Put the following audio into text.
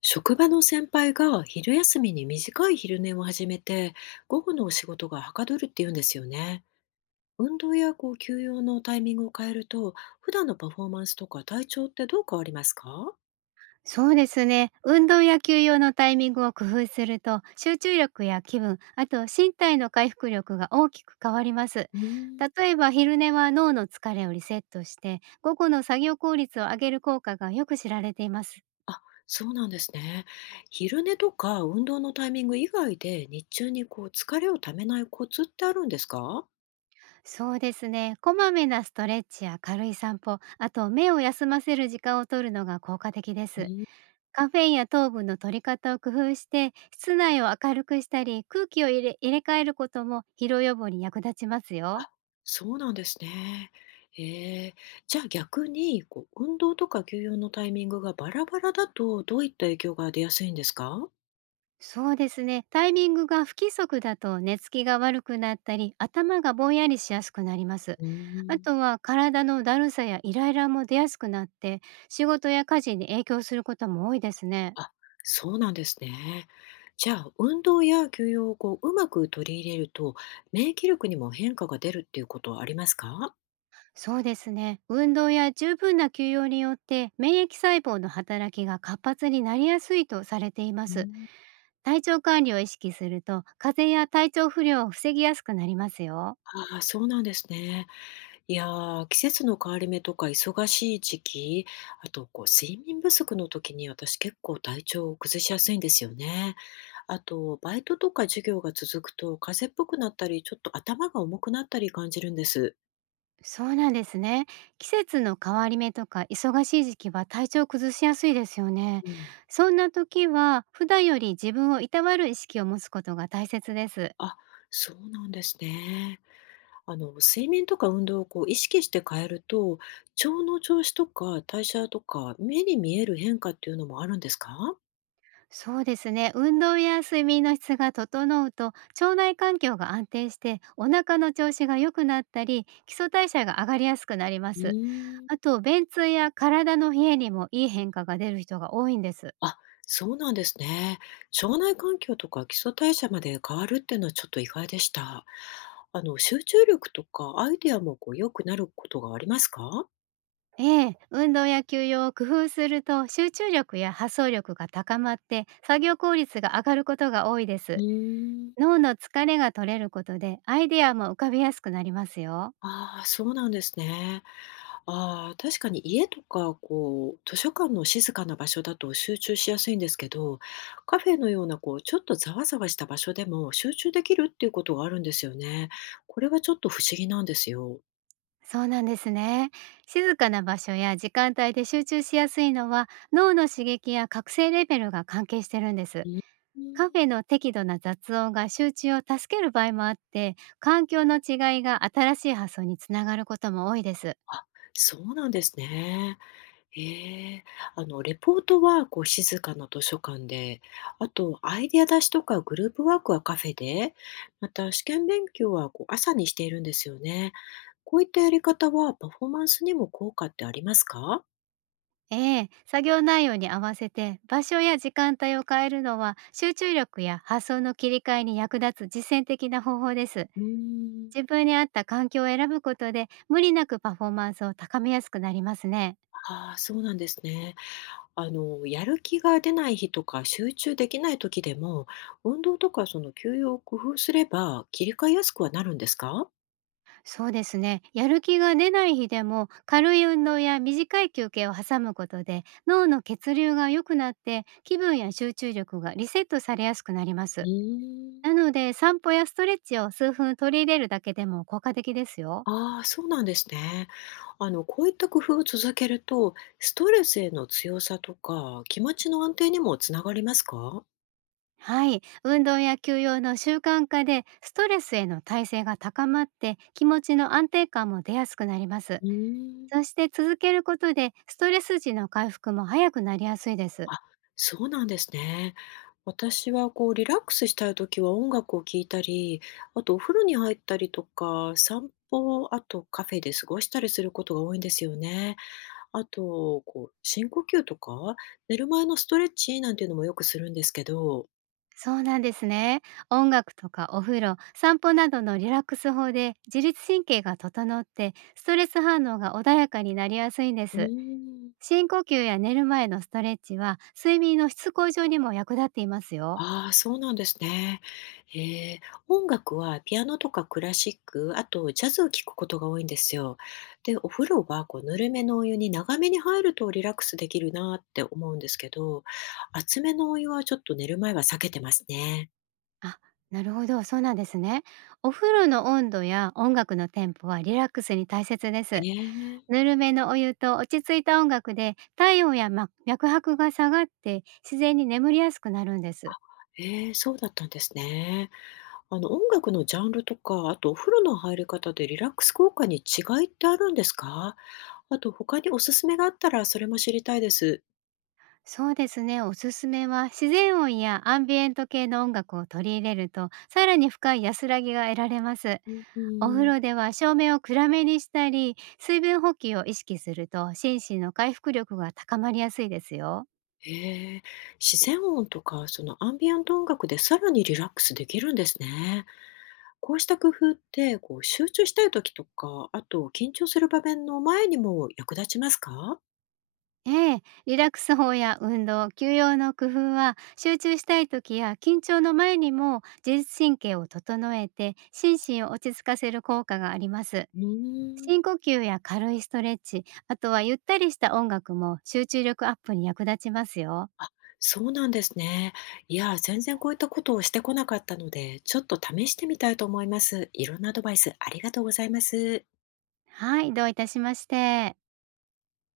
職場の先輩が昼休みに短い昼寝を始めて午後のお仕事がはかどるって言うんですよね。運動や休養のタイミングを変えると普段のパフォーマンスとか体調ってどう変わりますか？そうですね。運動や休養のタイミングを工夫すると、集中力や気分、あと身体の回復力が大きく変わります。うーん。例えば昼寝は脳の疲れをリセットして、午後の作業効率を上げる効果がよく知られています。あ、そうなんですね。昼寝とか運動のタイミング以外で日中に疲れをためないコツってあるんですか？そうですね。こまめなストレッチや軽い散歩、あと目を休ませる時間を取るのが効果的でうす。ー。カフェインや糖分の取り方を工夫して、室内を明るくしたり、空気を入れ替えることも疲労予防に役立ちますよ。あ、そうなんですね。ええ。じゃあ逆に、運動とか休養のタイミングがバラバラだと、どういった影響が出やすいんですか？そうですね。タイミングが不規則だと寝つきが悪くなったり、頭がぼんやりしやすくなります。うーあん。とは体のだるさやイライラも出やすくなって、仕事や家事に影響することも多いですね。あ、そうなんですね。じゃあ、運動や休養をうまく取り入れると、免疫力にも変化が出るっていうことはありますか？そうですね。運動や十分な休養によって免疫細胞の働きが活発になりやすいとされていまうす。ん。体調管理を意識すると、風邪や体調不良を防ぎやすくなりますよ。ああ、そうなんですね。いやー、季節の変わり目とか忙しい時期、あと睡眠不足の時に、私結構体調を崩しやすいんですよね。あと、バイトとか授業が続くと、風邪っぽくなったり、ちょっと頭が重くなったり感じるんです。そうなんですね。季節の変わり目とか忙しい時期は体調を崩しやすいですよね。うん、そんな時は普段より自分をいたわる意識を持つことが大切です。あ、そうなんですね。あの、睡眠とか運動を意識して変えると、腸の調子とか代謝とか、目に見える変化っていうのもあるんですか？そうですね。運動や睡眠の質が整うと、腸内環境が安定して、お腹の調子が良くなったり、基礎代謝が上がりやすくなりまうす。ーあん。と、便通や体の冷えにもいい変化が出る人が多いんです。あ、そうなんですね。腸内環境とか基礎代謝まで変わるっていうのはちょっと意外でした。あの、集中力とかアイデアも良くなることがありますか？ええ、運動や休養を工夫すると、集中力や発想力が高まって、作業効率が上がることが多いでうす。ーん。脳の疲れが取れることで、アイデアも浮かびやすくなりますよ。ああ、そうなんですね。ああ、確かに家とか、図書館の静かな場所だと集中しやすいんですけど、カフェのような、ちょっとざわざわした場所でも集中できるっていうことがあるんですよね。これはちょっと不思議なんですよ。そうなんですね。静かな場所や時間帯で集中しやすいのは、脳の刺激や覚醒レベルが関係してるんです。うん。カフェの適度な雑音が集中を助ける場合もあって、環境の違いが新しい発想につながることも多いです。あ、そうなんですね。ええ、あの、レポートは静かな図書館で、あとアイデア出しとかグループワークはカフェで、また試験勉強は朝にしているんですよね。こういったやり方はパフォーマンスにも効果ってありますか？ええ、作業内容に合わせて場所や時間帯を変えるのは、集中力や発想の切り替えに役立つ実践的な方法です。うーん。自分に合った環境を選ぶことで、無理なくパフォーマンスを高めやすくなりますね。ああ、そうなんですね。あの、やる気が出ない日とか集中できない時でも、運動とかその休養を工夫すれば切り替えやすくはなるんですか？そうですね。やる気が出ない日でも、軽い運動や短い休憩を挟むことで、脳の血流が良くなって、気分や集中力がリセットされやすくなりまうす。ーん。なので、散歩やストレッチを数分取り入れるだけでも効果的ですよ。ああ、そうなんですね。あの、こういった工夫を続けると、ストレスへの強さとか、気持ちの安定にもつながりますか？はい、運動や休養の習慣化でストレスへの耐性が高まって、気持ちの安定感も出やすくなります。うーそん。して、続けることでストレス時の回復も早くなりやすいです。あ、そうなんですね。私はリラックスしたい時は音楽を聴いたり、あとお風呂に入ったりとか、散歩、あとカフェで過ごしたりすることが多いんですよね。あと、深呼吸とか、寝る前のストレッチなんていうのもよくするんですけど、そうなんですね。音楽とかお風呂、散歩などのリラックス法で自律神経が整って、ストレス反応が穏やかになりやすいんでうす。ーん。深呼吸や寝る前のストレッチは睡眠の質向上にも役立っていますよ。ああ、そうなんですね。ええ、音楽はピアノとかクラシック、あとジャズを聴くことが多いんですよ。で、お風呂はぬるめのお湯に長めに入るとリラックスできるなって思うんですけど、熱めのお湯はちょっと寝る前は避けてますね。あ、なるほど、そうなんですね。お風呂の温度や音楽のテンポはリラックスに大切でえす。え、ぬるめのお湯と落ち着いた音楽で体温や脈拍が下がって、自然に眠りやすくなるんです。えそうだったんですね。あの音楽のジャンルとか、あとお風呂の入り方でリラックス効果に違いってあるんですか？あと他におすすめがあったらそれも知りたいです。そうですね、おすすめは自然音やアンビエント系の音楽を取り入れると、さらに深い安らぎが得られます。うんうお風ん。呂では照明を暗めにしたり、水分補給を意識すると、心身の回復力が高まりやすいですよ。へえ、自然音とかそのアンビエント音楽でさらにリラックスできるんですね。こうした工夫って集中したい時とか、あと緊張する場面の前にも役立ちますか？ええ、リラックス法や運動、休養の工夫は集中したい時や緊張の前にも、自律神経を整えて心身を落ち着かせる効果があります。うーん、深呼吸や軽いストレッチ、あとはゆったりした音楽も集中力アップに役立ちますよ。そうなんですね。いや、全然こういったことをしてこなかったので、ちょっと試してみたいと思います。いろんなアドバイスありがとうございます。はい、どういたしまして。